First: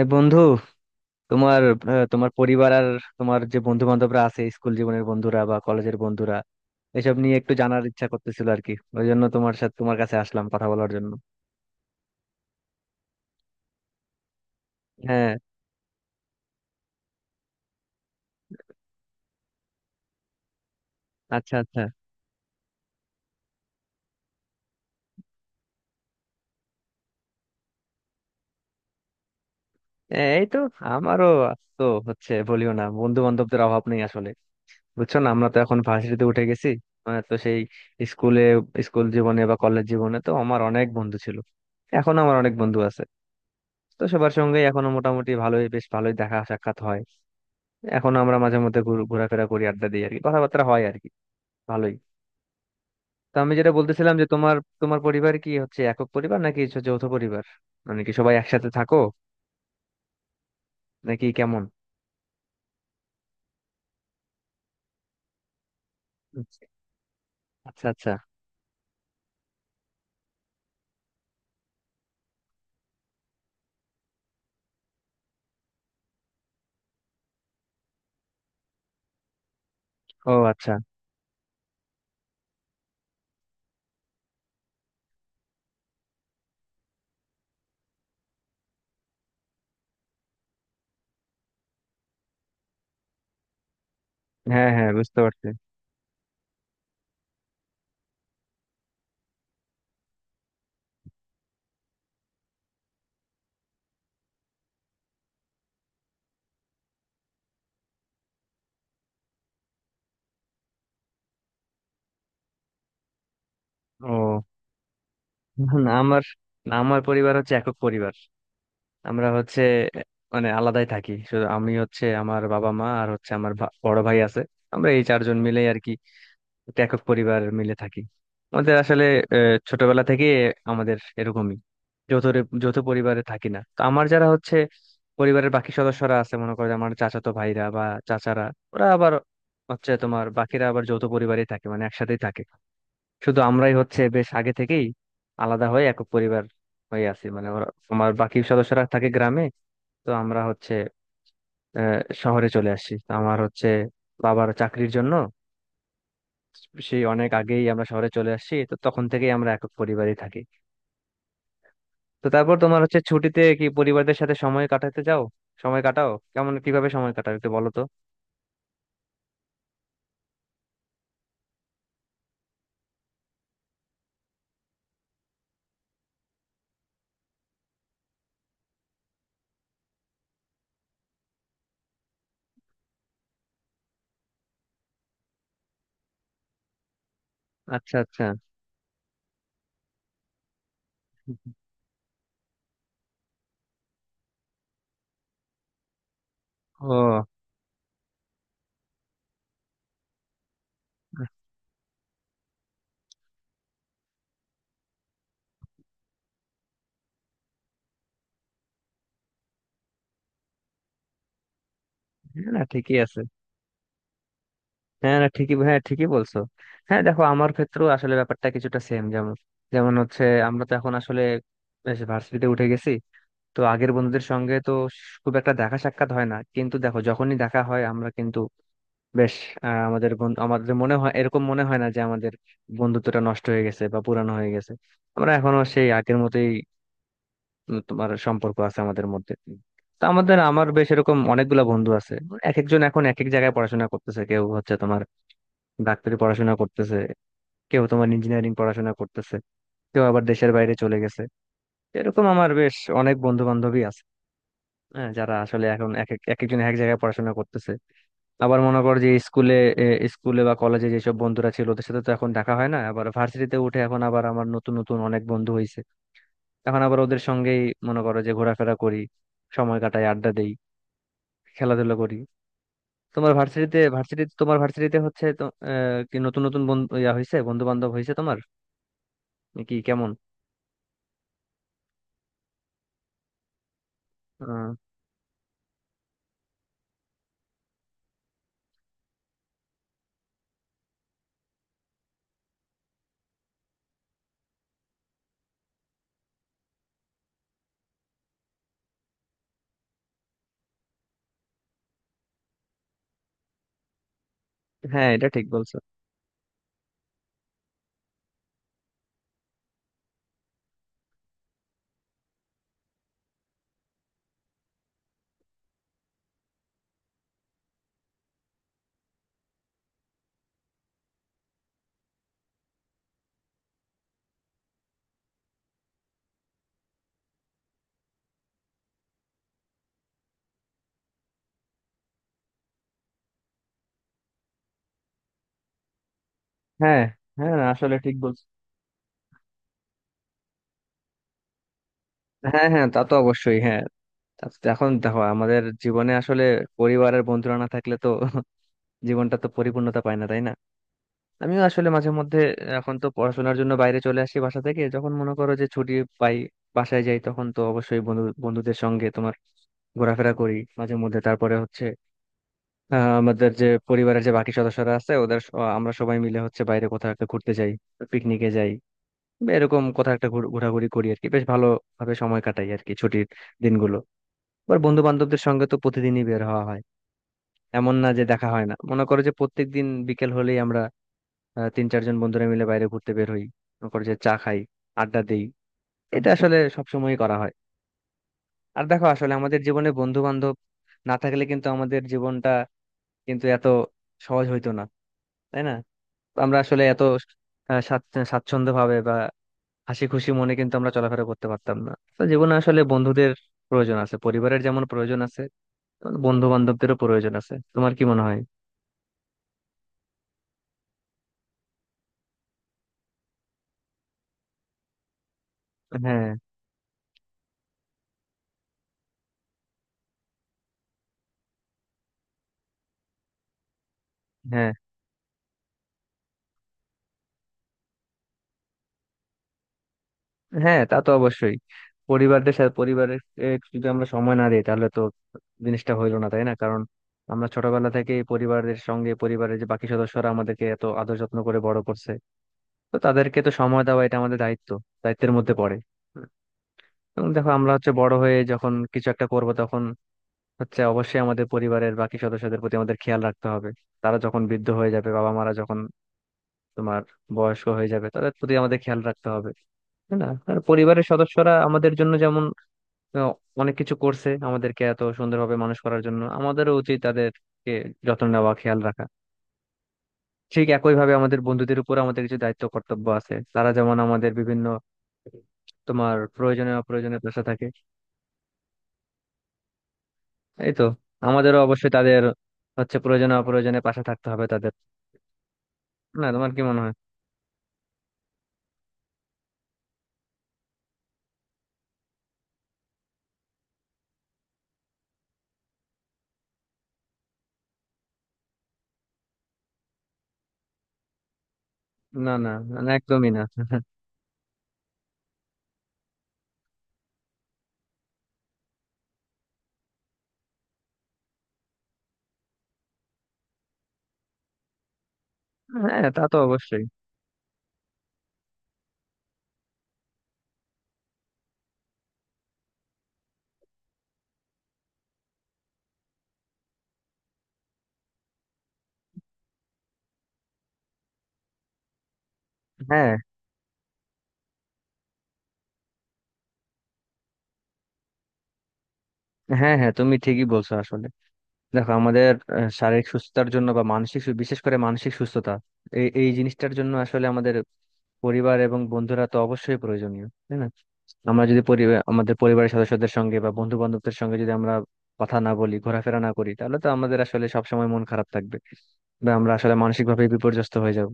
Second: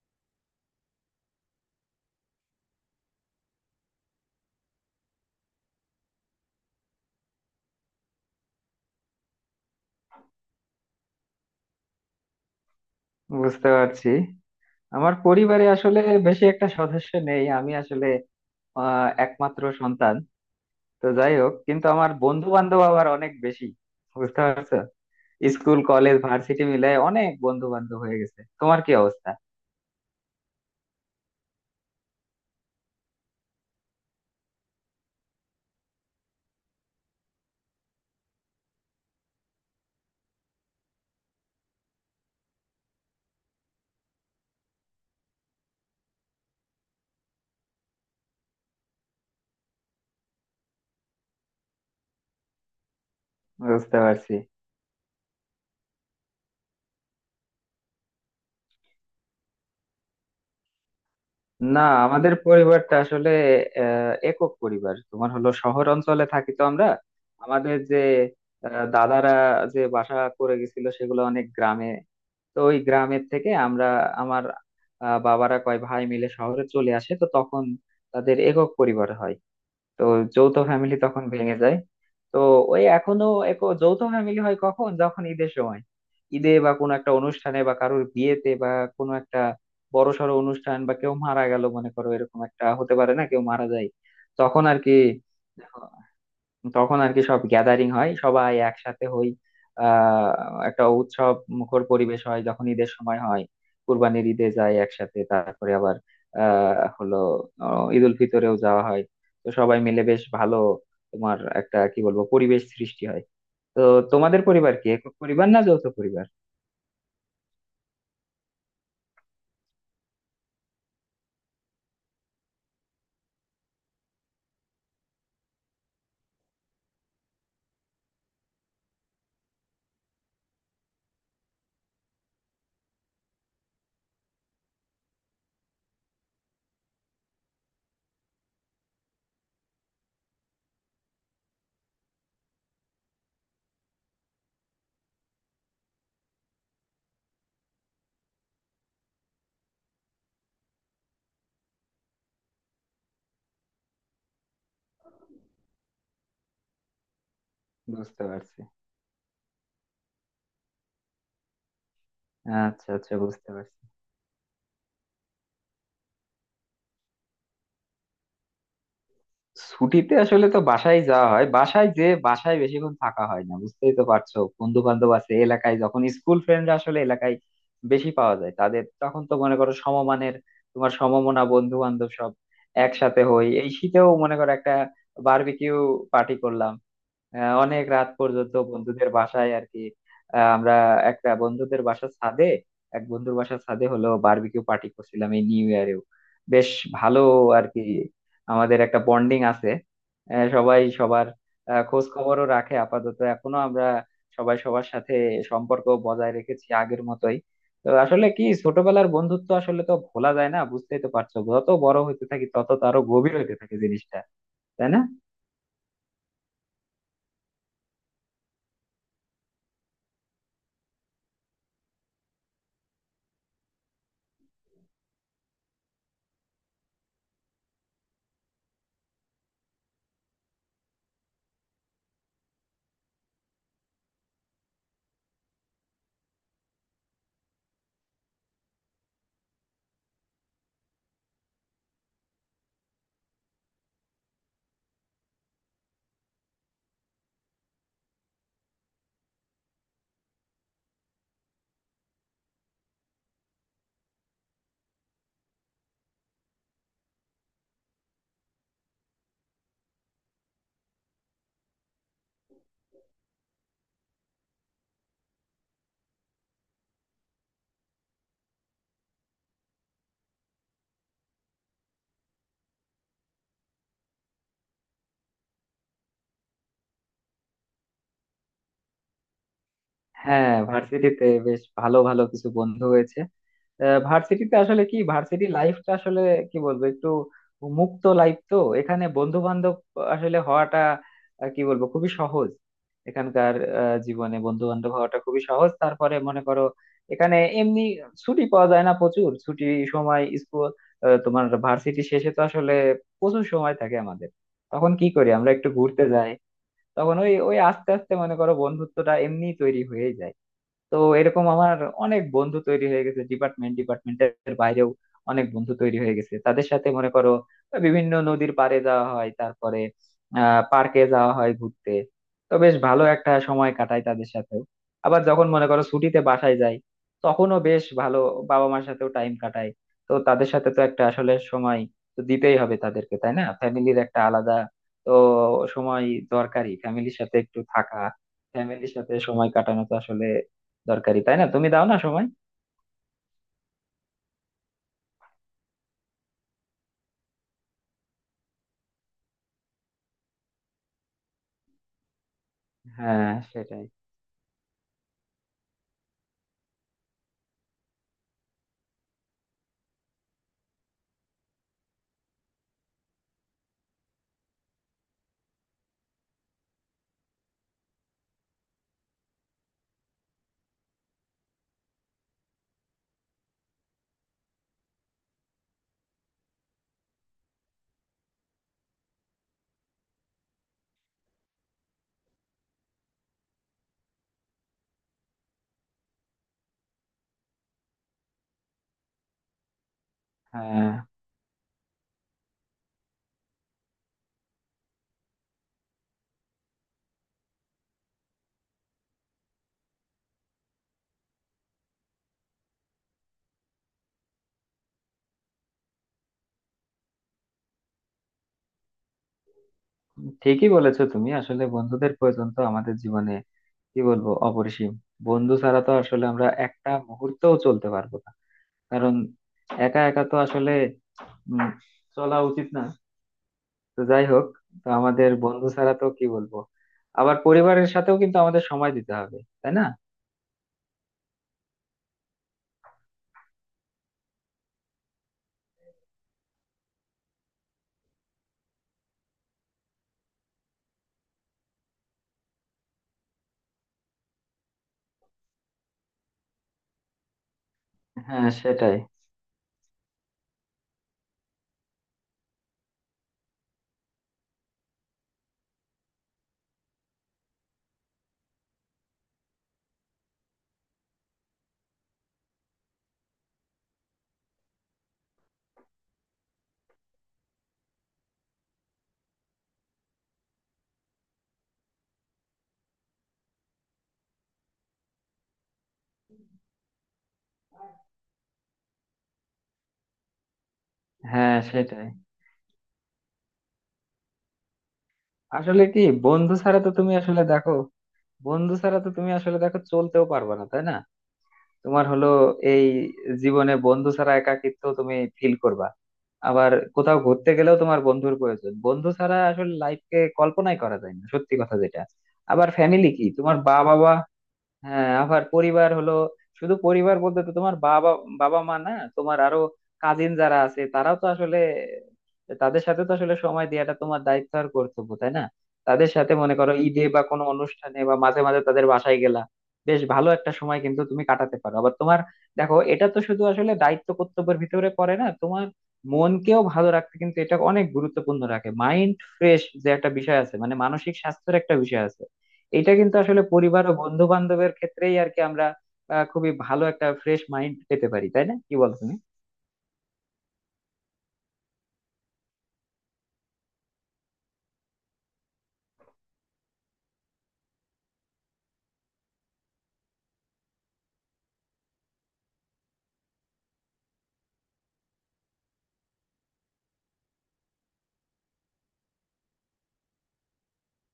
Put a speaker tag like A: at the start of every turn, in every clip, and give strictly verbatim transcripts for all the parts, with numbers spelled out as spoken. A: এ বন্ধু, তোমার আহ, তোমার পরিবার আর তোমার যে বন্ধু বান্ধবরা আছে স্কুল জীবনের বন্ধুরা বা কলেজের বন্ধুরা এসব নিয়ে একটু জানার ইচ্ছা করতেছিল আর কি। ওই জন্য তোমার সাথে তোমার কাছে আসলাম কথা বলার জন্য।
B: বুঝতে পারছি। আমার
A: হ্যাঁ।
B: পরিবারে আসলে বেশি একটা সদস্য নেই। আমি আসলে আহ, একমাত্র সন্তান। তো যাই হোক,
A: আচ্ছা আচ্ছা।
B: কিন্তু আমার বন্ধু বান্ধব আবার অনেক বেশি। বুঝতে পারছো, স্কুল কলেজ ভার্সিটি মিলায় অনেক বন্ধু বান্ধব হয়ে গেছে। তোমার কি অবস্থা?
A: এ, এই তো, আমারও তো হচ্ছে। বলিও না, বন্ধু বান্ধবদের অভাব নেই আসলে। বুঝছো না, আমরা তো এখন ভার্সিটিতে উঠে গেছি। মানে তো সেই স্কুলে, স্কুল জীবনে বা কলেজ জীবনে তো আমার অনেক বন্ধু ছিল, এখন আমার অনেক বন্ধু আছে। তো সবার সঙ্গে এখনো মোটামুটি ভালোই, বেশ ভালোই দেখা সাক্ষাৎ হয়। এখন আমরা মাঝে মধ্যে ঘুর- ঘোরাফেরা করি, আড্ডা দিই আর কি, কথাবার্তা হয় আর কি। ভালোই। তো আমি যেটা
B: বুঝতে
A: বলতেছিলাম যে
B: পারছি।
A: তোমার তোমার পরিবার কি হচ্ছে একক পরিবার নাকি হচ্ছে যৌথ পরিবার? মানে কি সবাই একসাথে থাকো নাকি কেমন?
B: না, আমাদের পরিবারটা আসলে আহ, একক পরিবার। তোমার হলো শহর অঞ্চলে থাকি তো আমরা। আমাদের
A: আচ্ছা
B: যে
A: আচ্ছা।
B: আহ, দাদারা যে বাসা করে গেছিল সেগুলো অনেক গ্রামে। তো ওই গ্রামের থেকে আমরা, আমার আহ, বাবারা কয় ভাই মিলে শহরে চলে আসে। তো তখন তাদের একক পরিবার হয়। তো
A: ও
B: যৌথ
A: আচ্ছা।
B: ফ্যামিলি তখন ভেঙে যায়। তো ওই এখনো একক যৌথ ফ্যামিলি হয় কখন, যখন ঈদের সময়। ঈদে বা কোনো একটা অনুষ্ঠানে বা কারোর বিয়েতে বা কোনো একটা বড়সড় অনুষ্ঠান, বা কেউ মারা গেল মনে করো, এরকম একটা হতে পারে না, কেউ মারা যায়, তখন
A: হ্যাঁ
B: আর
A: হ্যাঁ,
B: কি।
A: বুঝতে পারছি।
B: তখন আর কি, সব গ্যাদারিং হয়, সবাই একসাথে হই। আহ, একটা উৎসব মুখর পরিবেশ হয় যখন ঈদের সময় হয়। কুরবানির ঈদে যায় একসাথে, তারপরে আবার আহ হলো আহ, ঈদ উল ফিতরেও যাওয়া হয়। তো সবাই মিলে বেশ ভালো, তোমার একটা কি বলবো, পরিবেশ সৃষ্টি হয়। তো তোমাদের
A: ও।
B: পরিবার কি একক পরিবার না যৌথ
A: না আমার
B: পরিবার?
A: না, আমার পরিবার হচ্ছে একক পরিবার। আমরা হচ্ছে মানে আলাদাই থাকি। শুধু আমি হচ্ছে, আমার বাবা মা আর হচ্ছে আমার ভা- বড় ভাই আছে। আমরা এই চারজন মিলে আর কি একটা একক পরিবার মিলে থাকি। আমাদের আসলে আহ, ছোটবেলা থেকে আমাদের এরকমই। যৌথ রে- যৌথ পরিবারে থাকি না তো। আমার যারা হচ্ছে পরিবারের বাকি সদস্যরা আছে, মনে করো যে আমার চাচাতো ভাইরা বা চাচারা, ওরা আবার হচ্ছে তোমার বাকিরা আবার যৌথ পরিবারেই থাকে, মানে একসাথেই থাকে। শুধু আমরাই হচ্ছে বেশ আগে থেকেই আলাদা হয়ে একক পরিবার হয়ে আছি। মানে ওরা, আমার বাকি সদস্যরা থাকে গ্রামে। তো আমরা হচ্ছে আহ, শহরে চলে আসি তো। আমার হচ্ছে বাবার চাকরির জন্য সেই অনেক আগেই আমরা শহরে
B: বুঝতে
A: চলে আসছি,
B: পারছি।
A: তো তখন থেকেই আমরা একক পরিবারই থাকি। তো তারপর তোমার
B: আচ্ছা
A: হচ্ছে
B: আচ্ছা,
A: ছুটিতে
B: বুঝতে
A: কি
B: পারছি।
A: পরিবারদের সাথে সময় কাটাতে যাও? সময় কাটাও কেমন, কিভাবে সময় কাটাও একটু বলো তো।
B: ছুটিতে আসলে তো বাসায় যাওয়া হয়, বাসায় যে বাসায় বেশিক্ষণ থাকা হয় না, বুঝতেই তো পারছো। বন্ধু বান্ধব আছে এলাকায়, যখন স্কুল ফ্রেন্ডরা আসলে এলাকায় বেশি পাওয়া যায় তাদের, তখন তো মনে করো সমমানের, তোমার সমমনা বন্ধু বান্ধব সব একসাথে হই। এই শীতেও মনে করো একটা বারবিকিউ পার্টি করলাম। আহ, অনেক
A: আচ্ছা
B: রাত
A: আচ্ছা।
B: পর্যন্ত বন্ধুদের বাসায় আর কি। আহ, আমরা একটা বন্ধুদের বাসার ছাদে, এক বন্ধুর বাসার ছাদে হলো বারবিকিউ পার্টি করছিলাম এই নিউ ইয়ারেও। বেশ
A: ও।
B: ভালো আর কি। আমাদের একটা বন্ডিং আছে। আহ, সবাই সবার আহ, খোঁজ খবরও রাখে। আপাতত এখনো আমরা সবাই সবার সাথে সম্পর্ক বজায় রেখেছি আগের মতোই। তো আসলে কি, ছোটবেলার বন্ধুত্ব আসলে তো ভোলা যায় না, বুঝতেই তো পারছো। যত বড় হতে থাকি
A: হ্যাঁ না,
B: তত
A: ঠিকই
B: তারও
A: আছে।
B: গভীর হতে থাকে জিনিসটা, তাই না?
A: হ্যাঁ না ঠিকই, হ্যাঁ ঠিকই বলছো। হ্যাঁ দেখো, আমার ক্ষেত্রেও আসলে ব্যাপারটা কিছুটা সেম। যেমন যেমন হচ্ছে, আমরা তো এখন আসলে বেশ ভার্সিটিতে উঠে গেছি। তো আগের বন্ধুদের সঙ্গে তো খুব একটা দেখা সাক্ষাৎ হয় না, কিন্তু দেখো যখনই দেখা হয় আমরা কিন্তু বেশ আহ, আমাদের বন- আমাদের মনে হয়, এরকম মনে হয় না যে আমাদের বন্ধুত্বটা নষ্ট হয়ে গেছে বা পুরানো হয়ে গেছে। আমরা এখনো সেই আগের মতোই উম, তোমার সম্পর্ক আছে আমাদের মধ্যে। তো আমাদের, আমার বেশ এরকম অনেকগুলা বন্ধু আছে। এক একজন এখন এক এক জায়গায় পড়াশোনা করতেছে। কেউ হচ্ছে তোমার ডাক্তারি পড়াশোনা করতেছে, কেউ তোমার ইঞ্জিনিয়ারিং পড়াশোনা করতেছে, কেউ আবার দেশের বাইরে চলে গেছে। এরকম আমার বেশ অনেক বন্ধু বান্ধবী আছে, হ্যাঁ, যারা আসলে এখন এক এক এক একজন এক এক জায়গায় পড়াশোনা করতেছে। আবার মনে কর যে স্কুলে, এ, স্কুলে বা কলেজে যেসব বন্ধুরা ছিল ওদের সাথে তো এখন দেখা হয় না। আবার ভার্সিটিতে উঠে এখন আবার আমার নতুন নতুন অনেক বন্ধু হয়েছে, এখন আবার ওদের সঙ্গেই মনে করো যে ঘোরাফেরা করি, সময় কাটাই, আড্ডা দেই, খেলাধুলা করি। তোমার ভার্সিটিতে ভার্সিটি তোমার ভার্সিটিতে হচ্ছে তো আহ, কি নতুন নতুন বন্ধু ইয়া হয়েছে, বন্ধু বান্ধব হয়েছে তোমার কি কেমন?
B: হ্যাঁ, ভার্সিটিতে বেশ ভালো ভালো কিছু বন্ধু হয়েছে। আহ, ভার্সিটিতে
A: আহ,
B: আসলে কি, ভার্সিটি লাইফটা আসলে কি বলবো, একটু মুক্ত লাইফ তো। এখানে বন্ধু বান্ধব আসলে হওয়াটা আহ, কি বলবো, খুবই সহজ। এখানকার আহ, জীবনে বন্ধু বান্ধব হওয়াটা খুবই সহজ। তারপরে মনে করো এখানে এমনি ছুটি পাওয়া যায় না, প্রচুর ছুটি সময় স্কুল আহ, তোমার ভার্সিটি শেষে তো আসলে প্রচুর সময় থাকে আমাদের। তখন কি
A: হ্যাঁ, এটা
B: করি,
A: ঠিক
B: আমরা একটু
A: বলছো।
B: ঘুরতে যাই। তখন ওই ওই আস্তে আস্তে মনে করো বন্ধুত্বটা এমনি তৈরি হয়ে যায়। তো এরকম আমার অনেক বন্ধু তৈরি হয়ে গেছে, ডিপার্টমেন্ট ডিপার্টমেন্টের বাইরেও অনেক বন্ধু তৈরি হয়ে গেছে। তাদের সাথে মনে করো বিভিন্ন নদীর পাড়ে যাওয়া হয়, তারপরে আহ পার্কে যাওয়া হয় ঘুরতে। তো বেশ ভালো একটা সময় কাটাই তাদের সাথেও। আবার যখন মনে করো ছুটিতে বাসায় যাই, তখনও বেশ ভালো বাবা মার সাথেও টাইম কাটাই। তো তাদের সাথে তো একটা আসলে সময় তো দিতেই হবে তাদেরকে, তাই না? ফ্যামিলির একটা আলাদা তো সময় দরকারি,
A: হ্যাঁ
B: ফ্যামিলির সাথে
A: হ্যাঁ,
B: একটু
A: আসলে
B: থাকা,
A: ঠিক বলছো।
B: ফ্যামিলির সাথে সময় কাটানো তো আসলে দরকারি, তাই না? তুমি দাও না সময়?
A: হ্যাঁ হ্যাঁ তা তো অবশ্যই, হ্যাঁ। তা- এখন দেখো আমাদের জীবনে আসলে পরিবারের বন্ধুরা না থাকলে তো জীবনটা তো পরিপূর্ণতা পায় না, তাই না? আমিও আসলে মাঝে মধ্যে, এখন তো
B: হ্যাঁ
A: পড়াশোনার জন্য
B: সেটাই।
A: বাইরে চলে আসি বাসা থেকে। যখন মনে করো যে ছুটি পাই, বাসায় যাই, তখন তো অবশ্যই বন্ধু বন্ধুদের সঙ্গে তোমার ঘোরাফেরা করি মাঝে মধ্যে। তারপরে হচ্ছে আহ, আমাদের যে পরিবারের যে বাকি সদস্যরা আছে ওদের স- আমরা সবাই মিলে হচ্ছে বাইরে কোথাও একটা ঘুরতে যাই, পিকনিকে যাই, বা এরকম কোথাও একটা ঘুর- ঘোরাঘুরি করি আর কি। বেশ ভালো ভাবে সময় কাটাই আর কি ছুটির দিনগুলো। আবার বন্ধু বান্ধবদের সঙ্গে তো প্রতিদিনই বের হওয়া হয়, এমন না যে দেখা হয় না। মনে করো যে প্রত্যেকদিন বিকেল হলেই আমরা আহ, তিন চারজন বন্ধুরা মিলে বাইরে ঘুরতে বের হই, মনে করো যে চা খাই, আড্ডা দেই, এটা আসলে সবসময়ই করা হয়। আর দেখো আসলে আমাদের জীবনে বন্ধু বান্ধব
B: হ্যাঁ
A: না থাকলে কিন্তু আমাদের জীবনটা কিন্তু এত সহজ হইতো না, তাই না? আমরা আসলে এত আহ, স্বাচ্ছ- স্বাচ্ছন্দ্য ভাবে বা হাসি খুশি মনে কিন্তু আমরা চলাফেরা করতে পারতাম না। তো জীবনে আসলে বন্ধুদের প্রয়োজন আছে, পরিবারের যেমন প্রয়োজন আছে বন্ধু বান্ধবদেরও প্রয়োজন আছে। তোমার কি মনে হয়?
B: ঠিকই বলেছো তুমি, আসলে বন্ধুদের প্রয়োজন তো আমাদের জীবনে কি বলবো, অপরিসীম। বন্ধু ছাড়া তো আসলে
A: হ্যাঁ।
B: আমরা একটা মুহূর্তও চলতে পারবো না। কারণ একা একা তো আসলে উম, চলা উচিত না। তো যাই হোক।
A: হ্যাঁ
B: তো আমাদের বন্ধু ছাড়া তো কি বলবো, আবার পরিবারের সাথেও কিন্তু আমাদের সময় দিতে হবে, তাই না?
A: হ্যাঁ তা তো অবশ্যই। পরিবারদের সাথে, পরিবারের এ, যদি আমরা সময় না দিই তাহলে তো জিনিসটা হইলো না, তাই না? কারণ আমরা ছোটবেলা থেকে পরিবারের সঙ্গে, পরিবারের যে বাকি সদস্যরা আমাদেরকে এত আদর যত্ন করে বড় করছে, তো তাদেরকে তো সময় দেওয়া এটা আমাদের দায়িত্ব, দায়িত্বের মধ্যে পড়ে। এবং দেখো আমরা হচ্ছে বড় হয়ে
B: হ্যাঁ
A: যখন
B: সেটাই।
A: কিছু একটা করব, তখন হচ্ছে অবশ্যই আমাদের পরিবারের বাকি সদস্যদের প্রতি আমাদের খেয়াল রাখতে হবে। তারা যখন বৃদ্ধ হয়ে যাবে, বাবা মারা যখন তোমার বয়স্ক হয়ে যাবে, তাদের প্রতি আমাদের খেয়াল রাখতে হবে, তাই না? আর পরিবারের সদস্যরা আমাদের জন্য যেমন তো অনেক কিছু করছে, আমাদেরকে এত সুন্দরভাবে মানুষ করার জন্য, আমাদেরও উচিত তাদেরকে যত্ন নেওয়া, খেয়াল রাখা। ঠিক একইভাবে আমাদের বন্ধুদের উপর আমাদের কিছু দায়িত্ব কর্তব্য আছে। তারা যেমন আমাদের বিভিন্ন তোমার প্রয়োজনে অপ্রয়োজনে পাশে থাকে, এই তো,
B: হ্যাঁ
A: আমাদেরও অবশ্যই
B: সেটাই।
A: তাদের হচ্ছে প্রয়োজনে অপ্রয়োজনে পাশে থাকতে হবে। তাদের
B: আসলে কি,
A: না, তোমার
B: বন্ধু
A: কি
B: ছাড়া
A: মনে
B: তো
A: হয়?
B: তুমি আসলে দেখো, বন্ধু ছাড়া তো তুমি আসলে দেখো চলতেও পারবে না, তাই না? তোমার হলো এই জীবনে বন্ধু ছাড়া একাকিত্ব তুমি ফিল করবা। আবার কোথাও ঘুরতে গেলেও তোমার বন্ধুর প্রয়োজন। বন্ধু ছাড়া আসলে লাইফকে কল্পনাই করা যায় না, সত্যি কথা যেটা।
A: না। না,
B: আবার
A: না,
B: ফ্যামিলি কি,
A: একদমই না
B: তোমার বাবা মা। হ্যাঁ, আবার পরিবার হলো, শুধু পরিবার বলতে তো তোমার বাবা বাবা মা না, তোমার আরো কাজিন যারা আছে তারাও তো আসলে, তাদের সাথে তো আসলে সময় দেওয়াটা তোমার দায়িত্ব আর কর্তব্য, তাই না?
A: হ্যাঁ
B: তাদের
A: তা
B: সাথে
A: তো
B: মনে করো
A: অবশ্যই।
B: ঈদে বা কোনো অনুষ্ঠানে বা মাঝে মাঝে তাদের বাসায় গেলা বেশ ভালো একটা সময় কিন্তু তুমি কাটাতে পারো। আবার তোমার দেখো, এটা তো শুধু আসলে দায়িত্ব কর্তব্যের ভিতরে পড়ে না, তোমার মনকেও ভালো রাখতে কিন্তু এটা অনেক গুরুত্বপূর্ণ রাখে। মাইন্ড ফ্রেশ যে একটা বিষয় আছে, মানে মানসিক স্বাস্থ্যের একটা বিষয় আছে, এটা
A: হ্যাঁ
B: কিন্তু আসলে পরিবার ও বন্ধু বান্ধবের ক্ষেত্রেই আর কি আমরা আহ, খুবই ভালো একটা ফ্রেশ মাইন্ড পেতে পারি, তাই না? কি বল তুমি?
A: হ্যাঁ, হ্যাঁ তুমি ঠিকই বলছো আসলে। দেখো আমাদের আহ, শারীরিক সুস্থতার জন্য বা মানসিক সু- বিশেষ করে মানসিক সুস্থতা, এই এই জিনিসটার জন্য আসলে আমাদের পরিবার এবং বন্ধুরা তো অবশ্যই প্রয়োজনীয়, তাই না? আমরা যদি পরিবার, আমাদের পরিবারের সদস্যদের সঙ্গে বা বন্ধু বান্ধবদের সঙ্গে যদি আমরা কথা না বলি, ঘোরাফেরা না করি, তাহলে তো আমাদের আসলে সবসময় মন খারাপ থাকবে, বা আমরা আসলে মানসিক ভাবে বিপর্যস্ত হয়ে যাব।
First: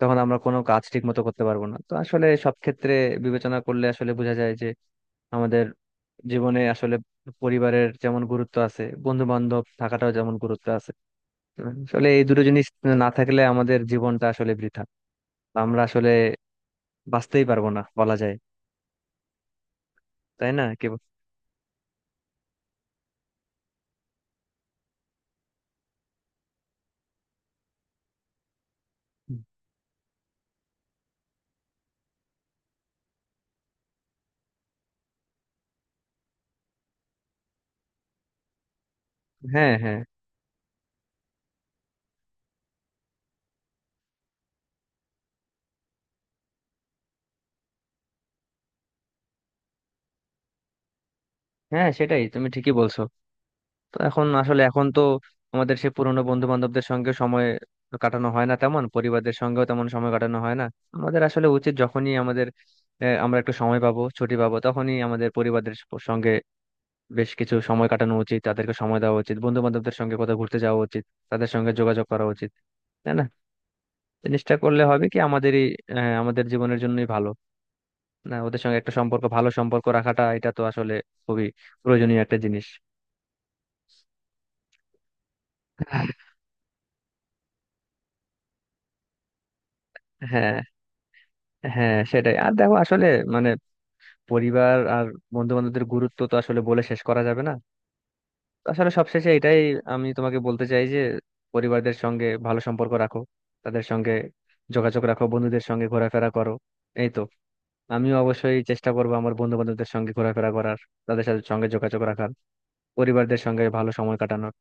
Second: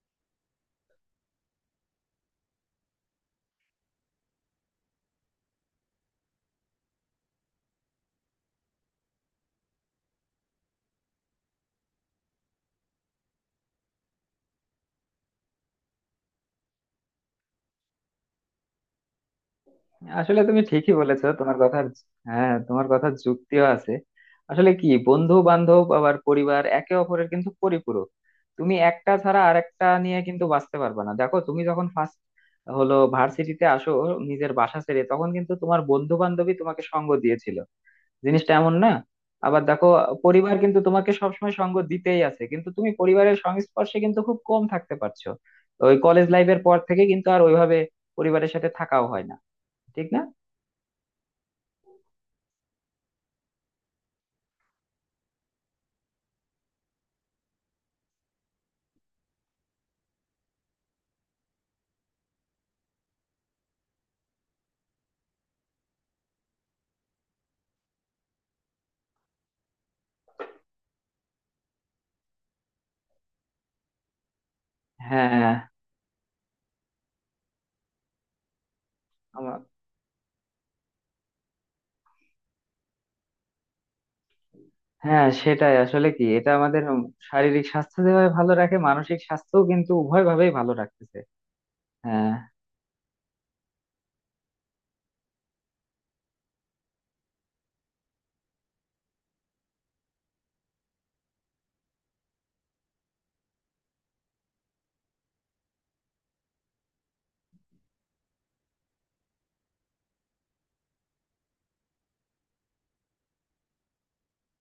A: তখন আমরা কোনো কাজ ঠিক মতো করতে পারবো না। তো আসলে সব ক্ষেত্রে বিবেচনা করলে আসলে বোঝা যায় যে আমাদের জীবনে আসলে পরিবারের যেমন গুরুত্ব আছে, বন্ধু বান্ধব থাকাটাও যেমন গুরুত্ব আছে। আসলে এই দুটো জিনিস না থাকলে আমাদের জীবনটা আসলে বৃথা, আমরা আসলে বাঁচতেই পারবো না বলা যায়।
B: আসলে
A: তাই
B: তুমি
A: না, কি
B: ঠিকই
A: বল-
B: বলেছো, তোমার কথার, হ্যাঁ তোমার কথার যুক্তিও আছে। আসলে কি, বন্ধু বান্ধব আবার পরিবার একে অপরের কিন্তু পরিপূরক। তুমি একটা ছাড়া আরেকটা নিয়ে কিন্তু বাঁচতে পারবে না। দেখো তুমি যখন ফার্স্ট হলো ভার্সিটিতে আসো নিজের বাসা ছেড়ে, তখন কিন্তু তোমার বন্ধু বান্ধবী তোমাকে সঙ্গ দিয়েছিল, জিনিসটা এমন না? আবার
A: হ্যাঁ।
B: দেখো,
A: হ্যাঁ
B: পরিবার কিন্তু তোমাকে সবসময় সঙ্গ দিতেই আছে, কিন্তু তুমি পরিবারের সংস্পর্শে কিন্তু খুব কম থাকতে পারছো। ওই কলেজ লাইফের পর থেকে কিন্তু আর ওইভাবে পরিবারের সাথে থাকাও হয় না, ঠিক না?
A: হ্যাঁ সেটাই, তুমি ঠিকই বলছো। তো এখন আসলে এখন তো আমাদের সে পুরোনো বন্ধু বান্ধবদের সঙ্গে সময় কাটানো হয় না তেমন, পরিবারদের সঙ্গেও তেমন সময় কাটানো হয় না। আমাদের আসলে উচিত যখনই আমাদের আহ, আমরা একটু সময় পাবো, ছুটি পাবো, তখনই আমাদের পরিবারদের সঙ্গে বেশ কিছু সময় কাটানো উচিত, তাদেরকে সময় দেওয়া উচিত, বন্ধু বান্ধবদের সঙ্গে কোথাও ঘুরতে যাওয়া উচিত, তাদের সঙ্গে যোগাযোগ করা উচিত, তাই না? জিনিসটা করলে হবে কি,
B: হ্যাঁ
A: আমাদেরই আহ, আমাদের জীবনের জন্যই ভালো। না, ওদের সঙ্গে একটা সম্পর্ক, ভালো
B: আমার,
A: সম্পর্ক রাখাটা এটা তো আসলে খুবই প্রয়োজনীয় একটা জিনিস।
B: হ্যাঁ সেটাই। আসলে কি এটা আমাদের শারীরিক স্বাস্থ্য যেভাবে ভালো রাখে, মানসিক স্বাস্থ্যও কিন্তু উভয় ভাবেই
A: হ্যাঁ
B: ভালো রাখতেছে।
A: হ্যাঁ
B: হ্যাঁ।
A: সেটাই। আর দেখো আসলে মানে পরিবার আর বন্ধু বান্ধবদের গুরুত্ব তো আসলে বলে শেষ করা যাবে না। আসলে সবশেষে এটাই আমি তোমাকে বলতে চাই যে পরিবারদের সঙ্গে ভালো সম্পর্ক রাখো, তাদের সঙ্গে যোগাযোগ রাখো, বন্ধুদের সঙ্গে ঘোরাফেরা করো, এই তো। আমিও অবশ্যই চেষ্টা করবো আমার বন্ধু বান্ধবদের সঙ্গে ঘোরাফেরা করার, তাদের সাথে, সঙ্গে যোগাযোগ রাখার, পরিবারদের সঙ্গে ভালো সময় কাটানোর।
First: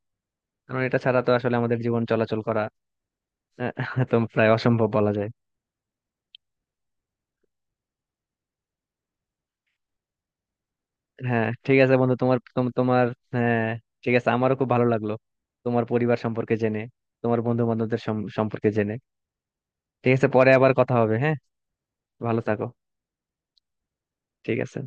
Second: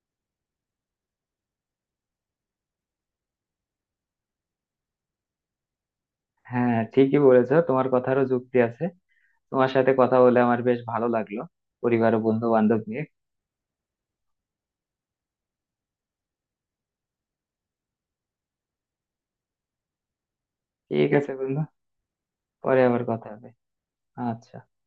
A: কারণ এটা ছাড়া তো আসলে আমাদের জীবন চলাচল করা আহ, তো প্রায় অসম্ভব বলা যায়।
B: হ্যাঁ ঠিকই বলেছো, তোমার কথারও যুক্তি আছে। তোমার সাথে কথা বলে আমার বেশ ভালো লাগলো
A: হ্যাঁ ঠিক আছে
B: পরিবার
A: বন্ধু,
B: ও
A: তোমার
B: বন্ধু
A: তোম-
B: বান্ধব নিয়ে।
A: তোমার। হ্যাঁ। ঠিক আছে, আমারও খুব ভালো লাগলো তোমার পরিবার সম্পর্কে জেনে, তোমার বন্ধু বান্ধবদের সম্পর্কে জেনে। ঠিক আছে, পরে আবার কথা
B: ঠিক
A: হবে,
B: আছে
A: হ্যাঁ।
B: বন্ধু,
A: ভালো থাকো।
B: পরে আবার কথা হবে।
A: ঠিক
B: আচ্ছা।
A: আছে।